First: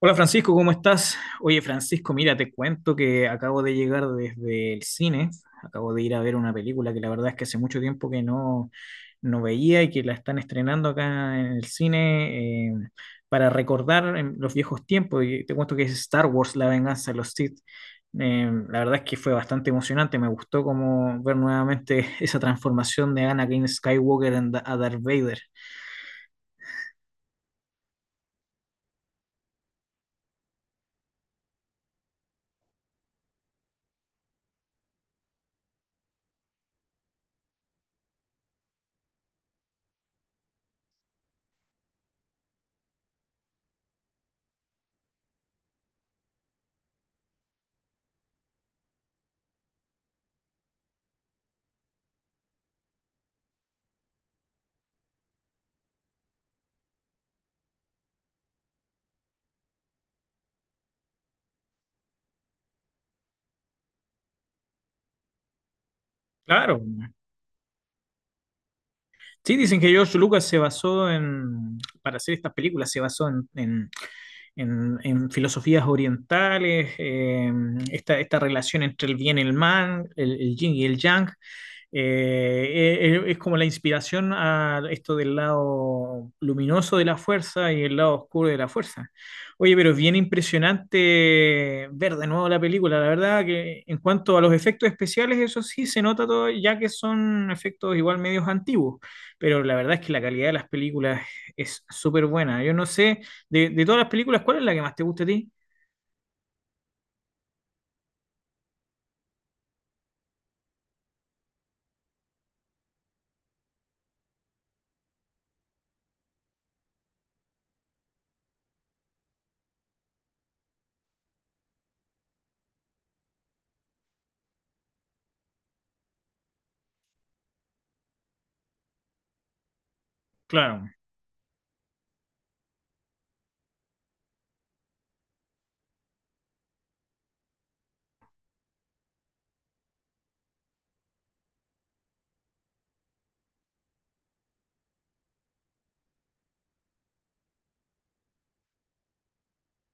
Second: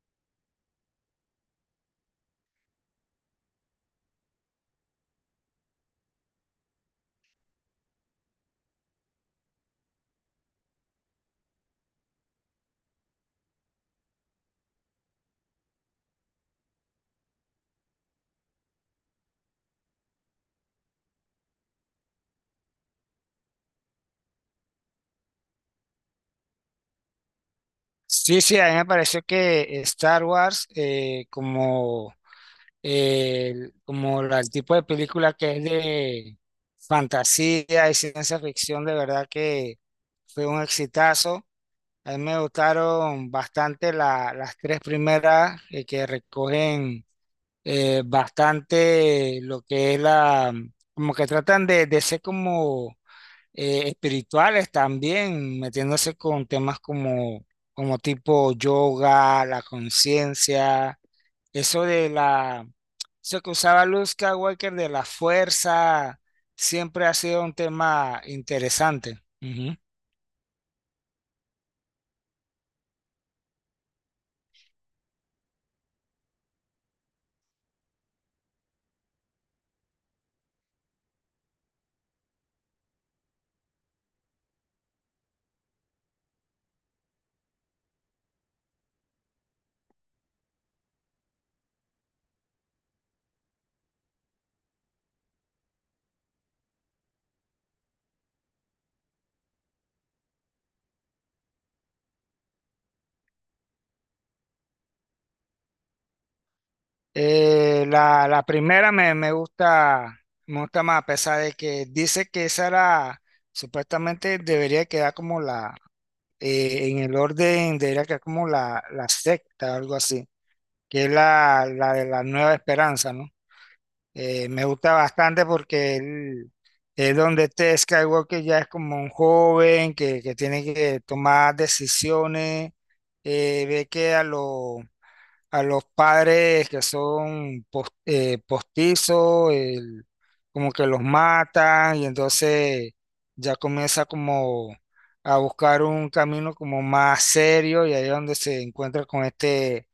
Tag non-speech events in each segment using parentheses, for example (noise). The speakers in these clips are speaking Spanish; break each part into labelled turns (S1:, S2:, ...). S1: Hola Francisco, ¿cómo estás? Oye Francisco, mira, te cuento que acabo de llegar desde el cine, acabo de ir a ver una película que la verdad es que hace mucho tiempo que no veía y que la están estrenando acá en el cine para recordar en los viejos tiempos. Y te cuento que es Star Wars, La venganza de los Sith. La verdad es que fue bastante emocionante, me gustó como ver nuevamente (laughs) esa transformación de Anakin Skywalker en a Darth Vader.
S2: Sí, sí, a mí me pareció que Star Wars, como, el tipo de película que es de fantasía y ciencia ficción, de verdad que fue un exitazo. A mí me gustaron bastante las tres primeras que recogen bastante lo que es como que tratan de ser como espirituales también, metiéndose con temas como, como tipo yoga, la conciencia, eso de la, eso que usaba Luke Skywalker de la fuerza,
S1: Claro.
S2: siempre ha sido un tema interesante.
S1: Sí,
S2: Ujú.
S1: dicen que George Lucas se basó para hacer estas películas, se basó en filosofías orientales, esta relación entre el bien y el mal, el yin y el yang. Es como la inspiración a esto del lado luminoso de la fuerza y el lado oscuro de la fuerza. Oye, pero es bien impresionante ver de nuevo la película. La verdad que en cuanto a los efectos especiales, eso sí se nota todo, ya que son efectos igual medios antiguos, pero la verdad es que la calidad de las películas es súper buena. Yo no sé, de todas las películas, ¿cuál es la que más te gusta a ti?
S2: La primera me gusta más, a pesar de que dice que esa era, supuestamente debería quedar como la, en el orden, debería quedar como la secta, algo así que es la de la Nueva Esperanza, ¿no? Me gusta bastante porque él, es donde este Skywalker ya es como un joven que tiene
S1: Claro.
S2: que tomar decisiones, ve que a, a los padres que son postizos, como que los matan y entonces ya comienza como a buscar un camino como más serio y ahí es donde se encuentra con este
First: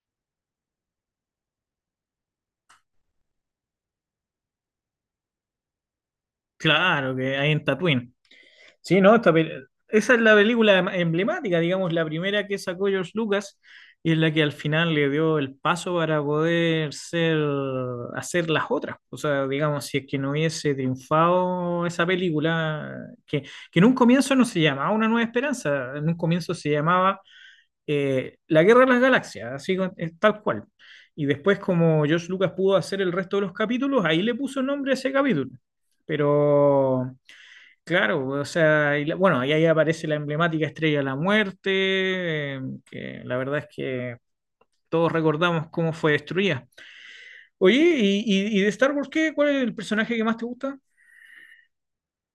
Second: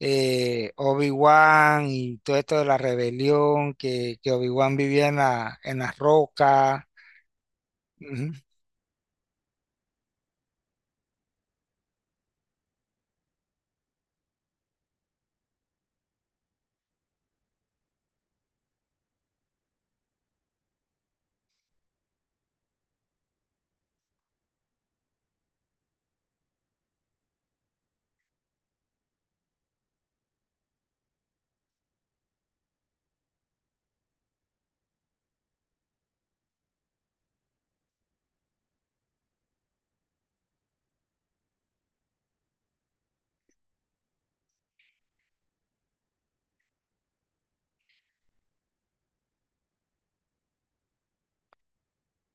S2: Obi-Wan y todo esto de la rebelión, que Obi-Wan vivía en en las rocas.
S1: Claro, que ahí en Tatooine.
S2: Ujú.
S1: Sí, no, esa es la película emblemática, digamos, la primera que sacó George Lucas y es la que al final le dio el paso para poder hacer las otras. O sea, digamos, si es que no hubiese triunfado esa película, que, que en un comienzo no se llamaba Una Nueva Esperanza, en un comienzo se llamaba la Guerra de las Galaxias, así es tal cual. Y después, como George Lucas pudo hacer el resto de los capítulos, ahí le puso nombre a ese capítulo. Pero, claro, o sea, bueno, y ahí aparece la emblemática Estrella de la Muerte, que la verdad es que todos recordamos cómo fue destruida. Oye, y de Star Wars qué? ¿Cuál es el personaje que más te gusta?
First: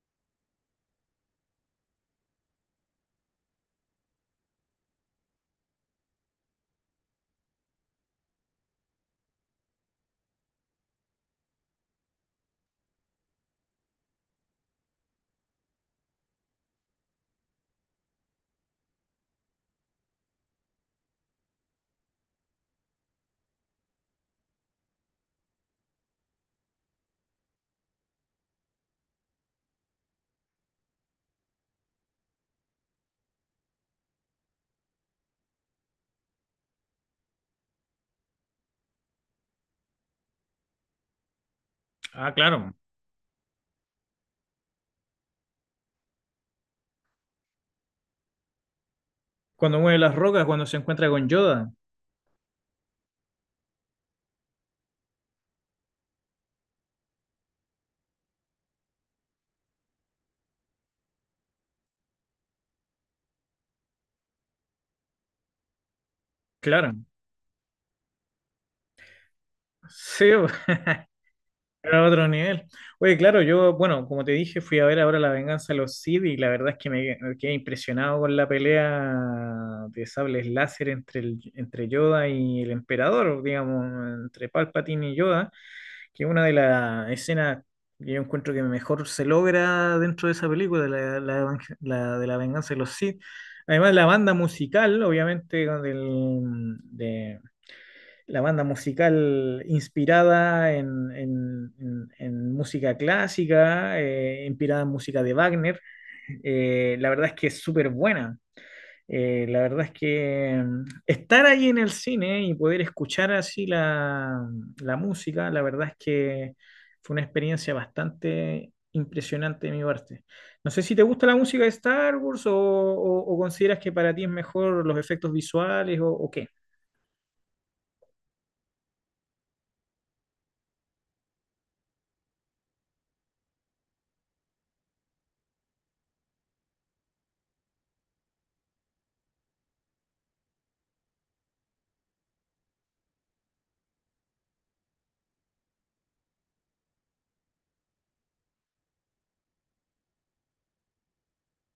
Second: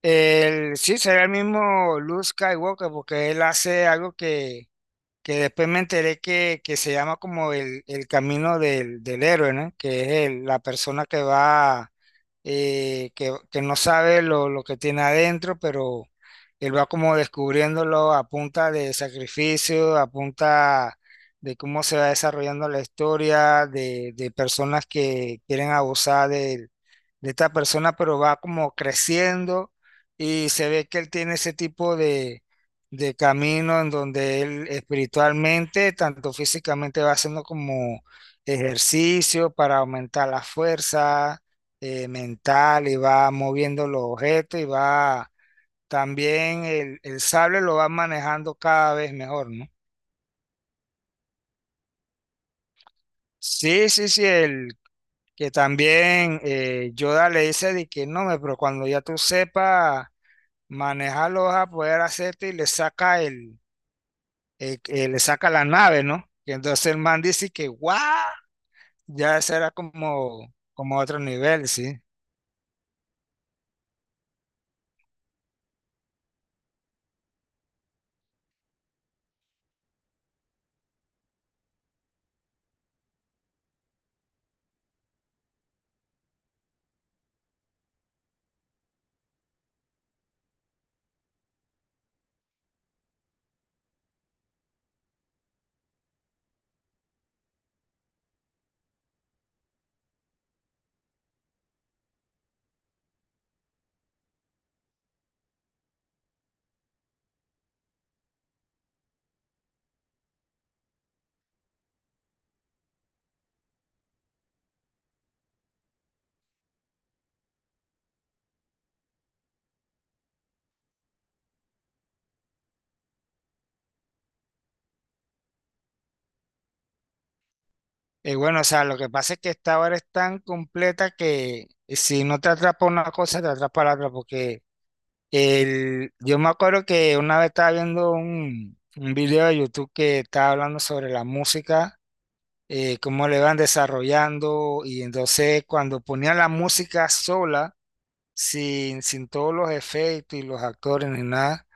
S2: El, sí, sería el mismo Luke Skywalker, porque él hace algo que después me enteré que se llama como el camino del héroe, ¿no? Que es la persona que va, que no sabe lo que tiene adentro, pero él va como descubriéndolo a punta de sacrificio, a punta de cómo se va desarrollando la historia, de personas que quieren abusar de esta persona, pero va como creciendo y se ve que él tiene ese tipo de camino en donde él espiritualmente, tanto físicamente, va haciendo como ejercicio para aumentar la fuerza
S1: Ah, claro,
S2: mental y va moviendo los objetos y va también el sable lo va manejando cada vez mejor, ¿no?
S1: cuando mueve las rocas, cuando se encuentra con Yoda.
S2: Sí, sí, sí, el que también Yoda le dice de que no, me, pero cuando ya tú sepas manejarlo vas a poder hacerte y le saca el le saca la nave, ¿no? Y entonces
S1: Claro.
S2: el man dice que, ¡guau! Ya ese era
S1: Sí.
S2: como,
S1: (laughs)
S2: como otro nivel, ¿sí?
S1: Era otro nivel. Oye, claro, yo, bueno, como te dije, fui a ver ahora La Venganza de los Sith y la verdad es que me quedé impresionado con la pelea de sables láser entre Yoda y el Emperador, digamos, entre Palpatine y Yoda, que es una de las escenas que yo encuentro que mejor se logra dentro de esa película, la de La Venganza de los Sith. Además, la banda musical, obviamente, la banda musical inspirada en música clásica, inspirada en música de Wagner. La verdad es que es súper buena. La verdad es que estar ahí en el cine y poder escuchar así la música, la verdad es que fue una experiencia bastante impresionante de mi parte. No sé si te gusta la música de Star Wars o consideras que para ti es mejor los efectos visuales o qué.
S2: Y bueno, o sea, lo que pasa es que esta hora es tan completa que si no te atrapa una cosa, te atrapa la otra, porque el, yo me acuerdo que una vez estaba viendo un video de YouTube que estaba hablando sobre la música, cómo le van desarrollando, y entonces cuando ponían la música sola, sin todos los efectos y los actores ni nada,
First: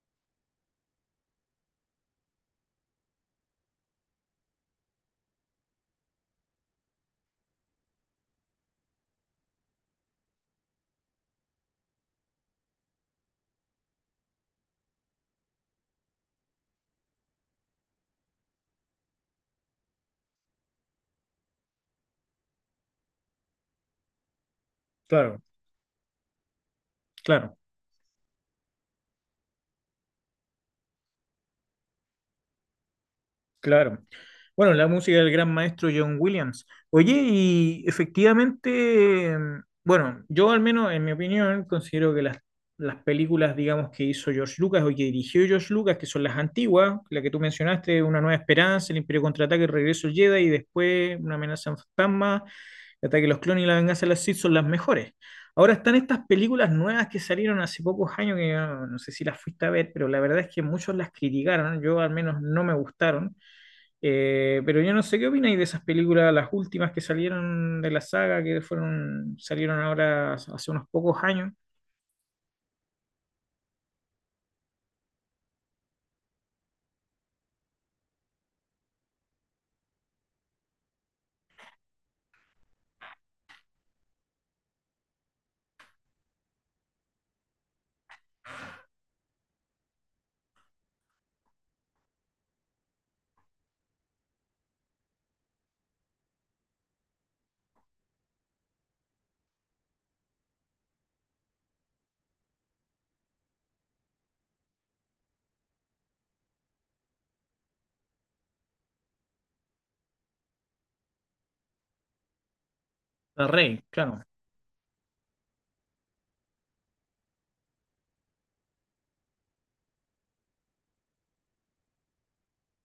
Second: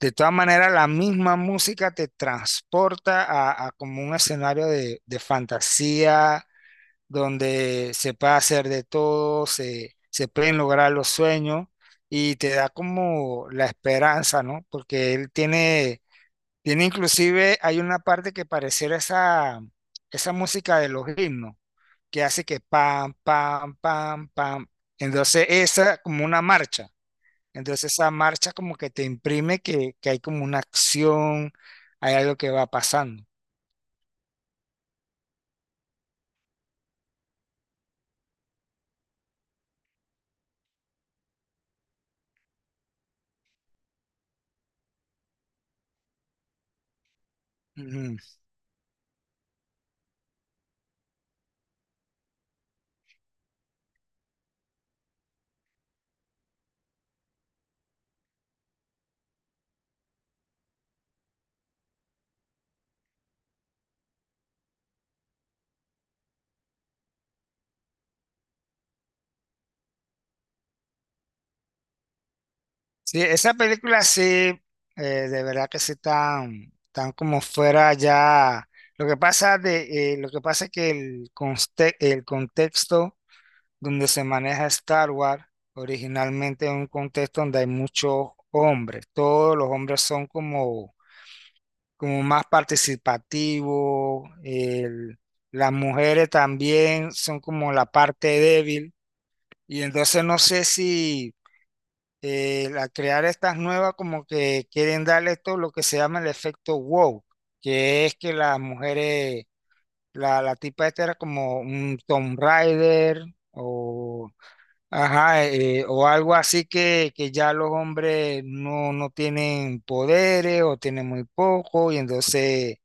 S2: de todas maneras, la misma música te transporta a como un escenario de fantasía, donde se puede hacer de todo, se pueden lograr los sueños y te da como la esperanza, ¿no? Porque él tiene, tiene inclusive, hay una parte que pareciera esa, esa música de los himnos, que hace que pam, pam, pam, pam.
S1: Claro.
S2: Entonces, esa como una marcha.
S1: Claro.
S2: Entonces esa marcha como que te imprime que hay como una acción, hay algo que va pasando.
S1: Claro. Bueno, la música del gran maestro John Williams. Oye, y efectivamente, bueno, yo al menos en mi opinión considero que las películas, digamos, que hizo George Lucas o que dirigió George Lucas, que son las antiguas, la que tú mencionaste,
S2: Ujú.
S1: Una Nueva Esperanza, El Imperio Contraataca, El Regreso del Jedi y después Una Amenaza Fantasma, El Ataque de los Clones y La Venganza de las Sith son las mejores. Ahora están estas películas nuevas que salieron hace pocos años, que ah, no sé si las fuiste a ver, pero la verdad es que muchos las criticaron, yo al menos no me gustaron, pero yo no sé qué opináis de esas películas, las últimas que salieron de la saga, que fueron, salieron ahora hace unos pocos años.
S2: Sí, esa película sí, eh, de verdad que sí tan, tan como fuera ya. Lo que pasa de, lo que pasa es que el, el contexto donde se maneja Star Wars originalmente es un contexto donde hay muchos hombres. Todos los hombres son como como más participativo, las mujeres también son como la parte débil y entonces no sé si al crear estas nuevas como que quieren darle esto lo que se llama el efecto wow, que es que las mujeres, la tipa esta era como un Tomb Raider
S1: El rey, claro.
S2: o, ajá, o algo así que ya los hombres no, no tienen poderes o tienen muy poco y entonces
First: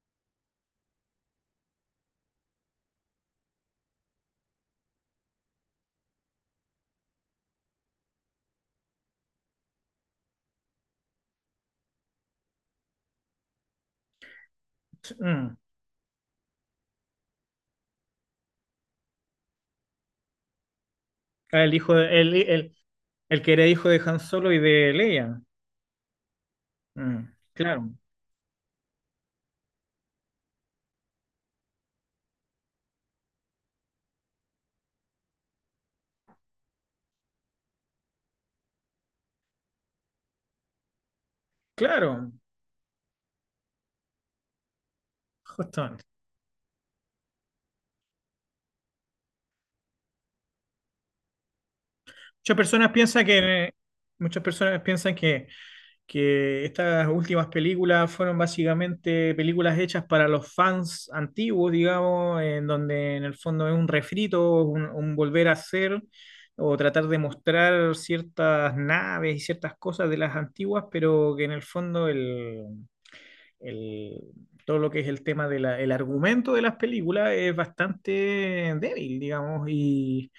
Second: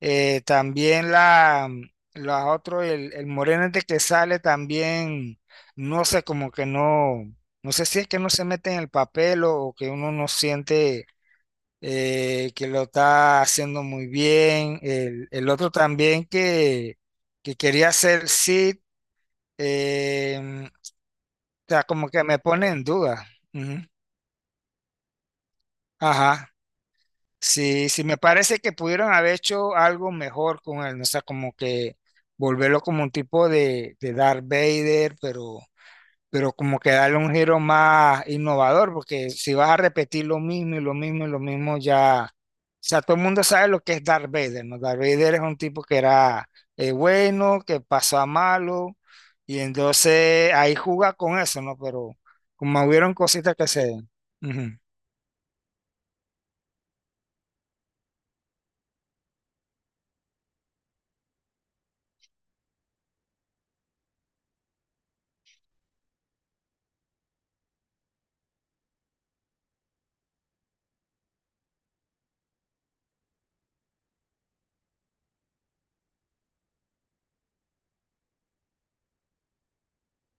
S2: también la otro, el moreno este que sale también, no sé, como que no, no sé si es que no se mete en el papel o que uno no siente que lo está haciendo muy bien. El
S1: Mm.
S2: otro también que quería hacer Sid, o
S1: Ah,
S2: sea, como que me pone en duda.
S1: el que era
S2: Ujú.
S1: hijo de Han Solo y de Leia.
S2: Ajá.
S1: Mm,
S2: Sí,
S1: claro,
S2: sí, me parece que pudieron haber hecho algo mejor con él, ¿no? O sea, como que volverlo como un tipo de Darth Vader, pero como que darle un giro más innovador, porque si vas a repetir lo mismo y lo mismo y lo mismo, ya,
S1: claro,
S2: o sea, todo el mundo sabe lo que es Darth Vader, ¿no? Darth Vader es un tipo que
S1: justamente.
S2: era bueno, que pasó a malo, y entonces ahí juega con eso, ¿no? Pero
S1: Muchas
S2: como
S1: personas
S2: hubieron
S1: piensan
S2: cositas que
S1: que
S2: se...
S1: Muchas
S2: Ujú.
S1: personas piensan que estas últimas películas fueron básicamente películas hechas para los fans antiguos, digamos, en donde en el fondo es un refrito, un volver a hacer o tratar de mostrar ciertas naves y ciertas cosas de las antiguas, pero que en el fondo el- todo lo que es el tema del argumento de las películas es bastante débil, digamos,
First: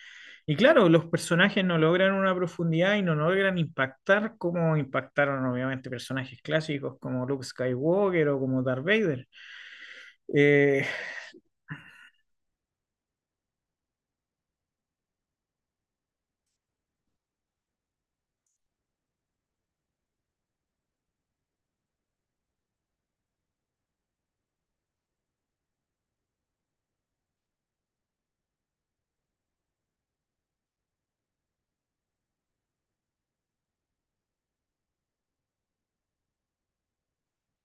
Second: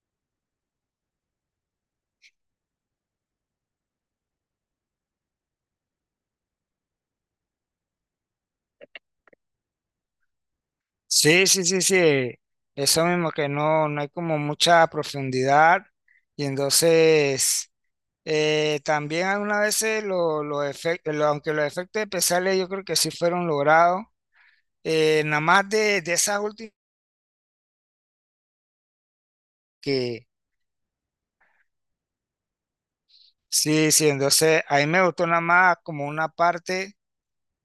S1: y claro, los personajes no logran una profundidad y no logran impactar como impactaron obviamente personajes clásicos como Luke Skywalker o como Darth Vader. Eh,
S2: Sí, sí, sí, sí. Eso mismo, que no, no hay como mucha profundidad. Y entonces, también algunas veces los efectos, aunque los efectos especiales yo creo que sí fueron logrados, nada más de esa última que sí, sí, entonces a mí me gustó nada más como una parte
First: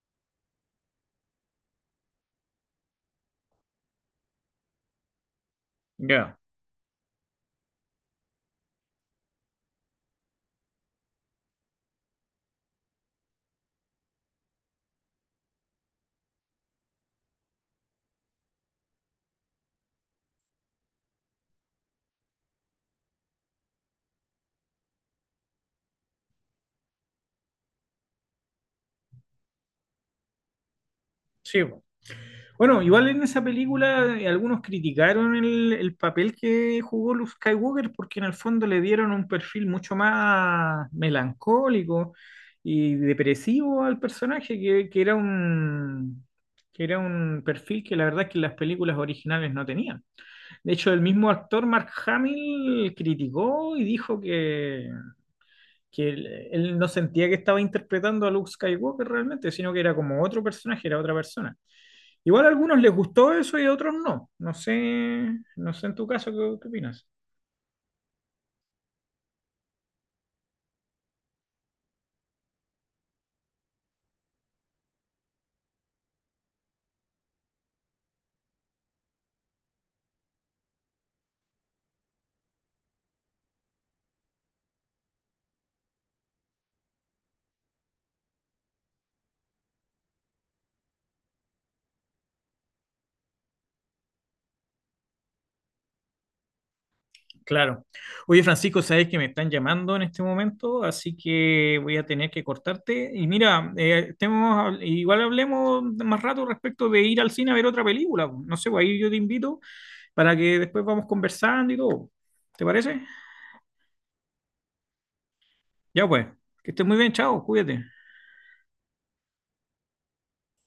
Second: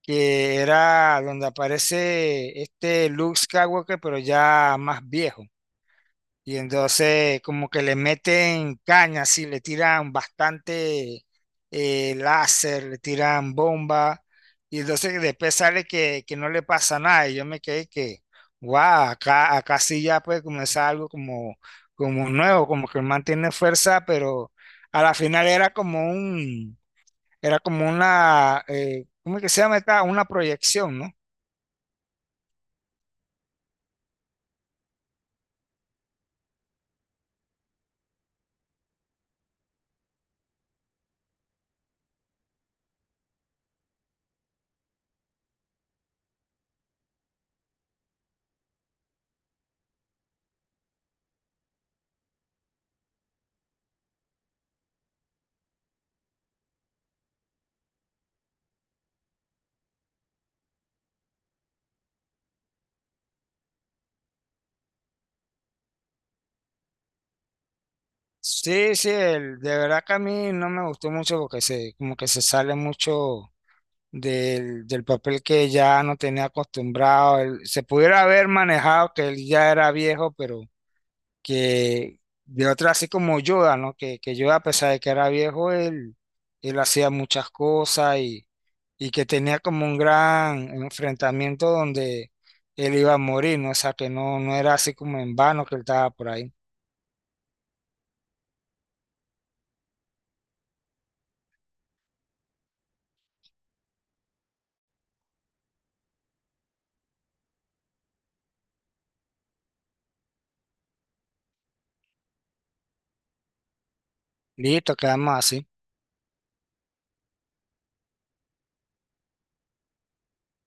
S2: que era donde aparece este Luke Skywalker, pero ya más viejo.
S1: ya,
S2: Y entonces como que le meten cañas y le tiran bastante láser, le tiran bomba. Y entonces después sale que no le pasa nada. Y yo me quedé que, wow, acá, acá sí ya puede comenzar algo como, como nuevo, como que mantiene fuerza, pero a la final era como un, era como una, ¿cómo es que se llama esta? Una proyección, ¿no?
S1: sí, po. Bueno, igual en esa película algunos criticaron el papel que jugó Luke Skywalker porque en el fondo le dieron un perfil mucho más melancólico y depresivo al personaje, que era un perfil que la verdad es que las películas originales no tenían. De hecho, el mismo actor Mark Hamill criticó y dijo que él no sentía que estaba interpretando a Luke Skywalker realmente, sino que era como otro personaje, era otra persona. Igual a algunos les gustó eso y a otros no. No sé, no sé en tu caso qué opinas.
S2: Sí, sí, de verdad que a mí no me gustó mucho porque se, como que se sale mucho del papel que ya no tenía acostumbrado. Se pudiera haber manejado que él ya era viejo, pero que de otra, así como Yoda, ¿no? Que Yoda, a pesar de que era viejo, él hacía muchas cosas y que tenía como un gran enfrentamiento donde él iba a morir, ¿no? O sea, que no, no era así como en vano que él estaba por ahí.
S1: Claro. Oye, Francisco, sabes que me están llamando en este momento, así que voy a tener que cortarte. Y mira, igual hablemos más rato respecto de ir al cine a ver otra película. No sé, pues ahí yo te invito para que después vamos conversando y todo. ¿Te parece?
S2: Listo, quedamos así.
S1: Ya pues, que estés muy bien, chao, cuídate.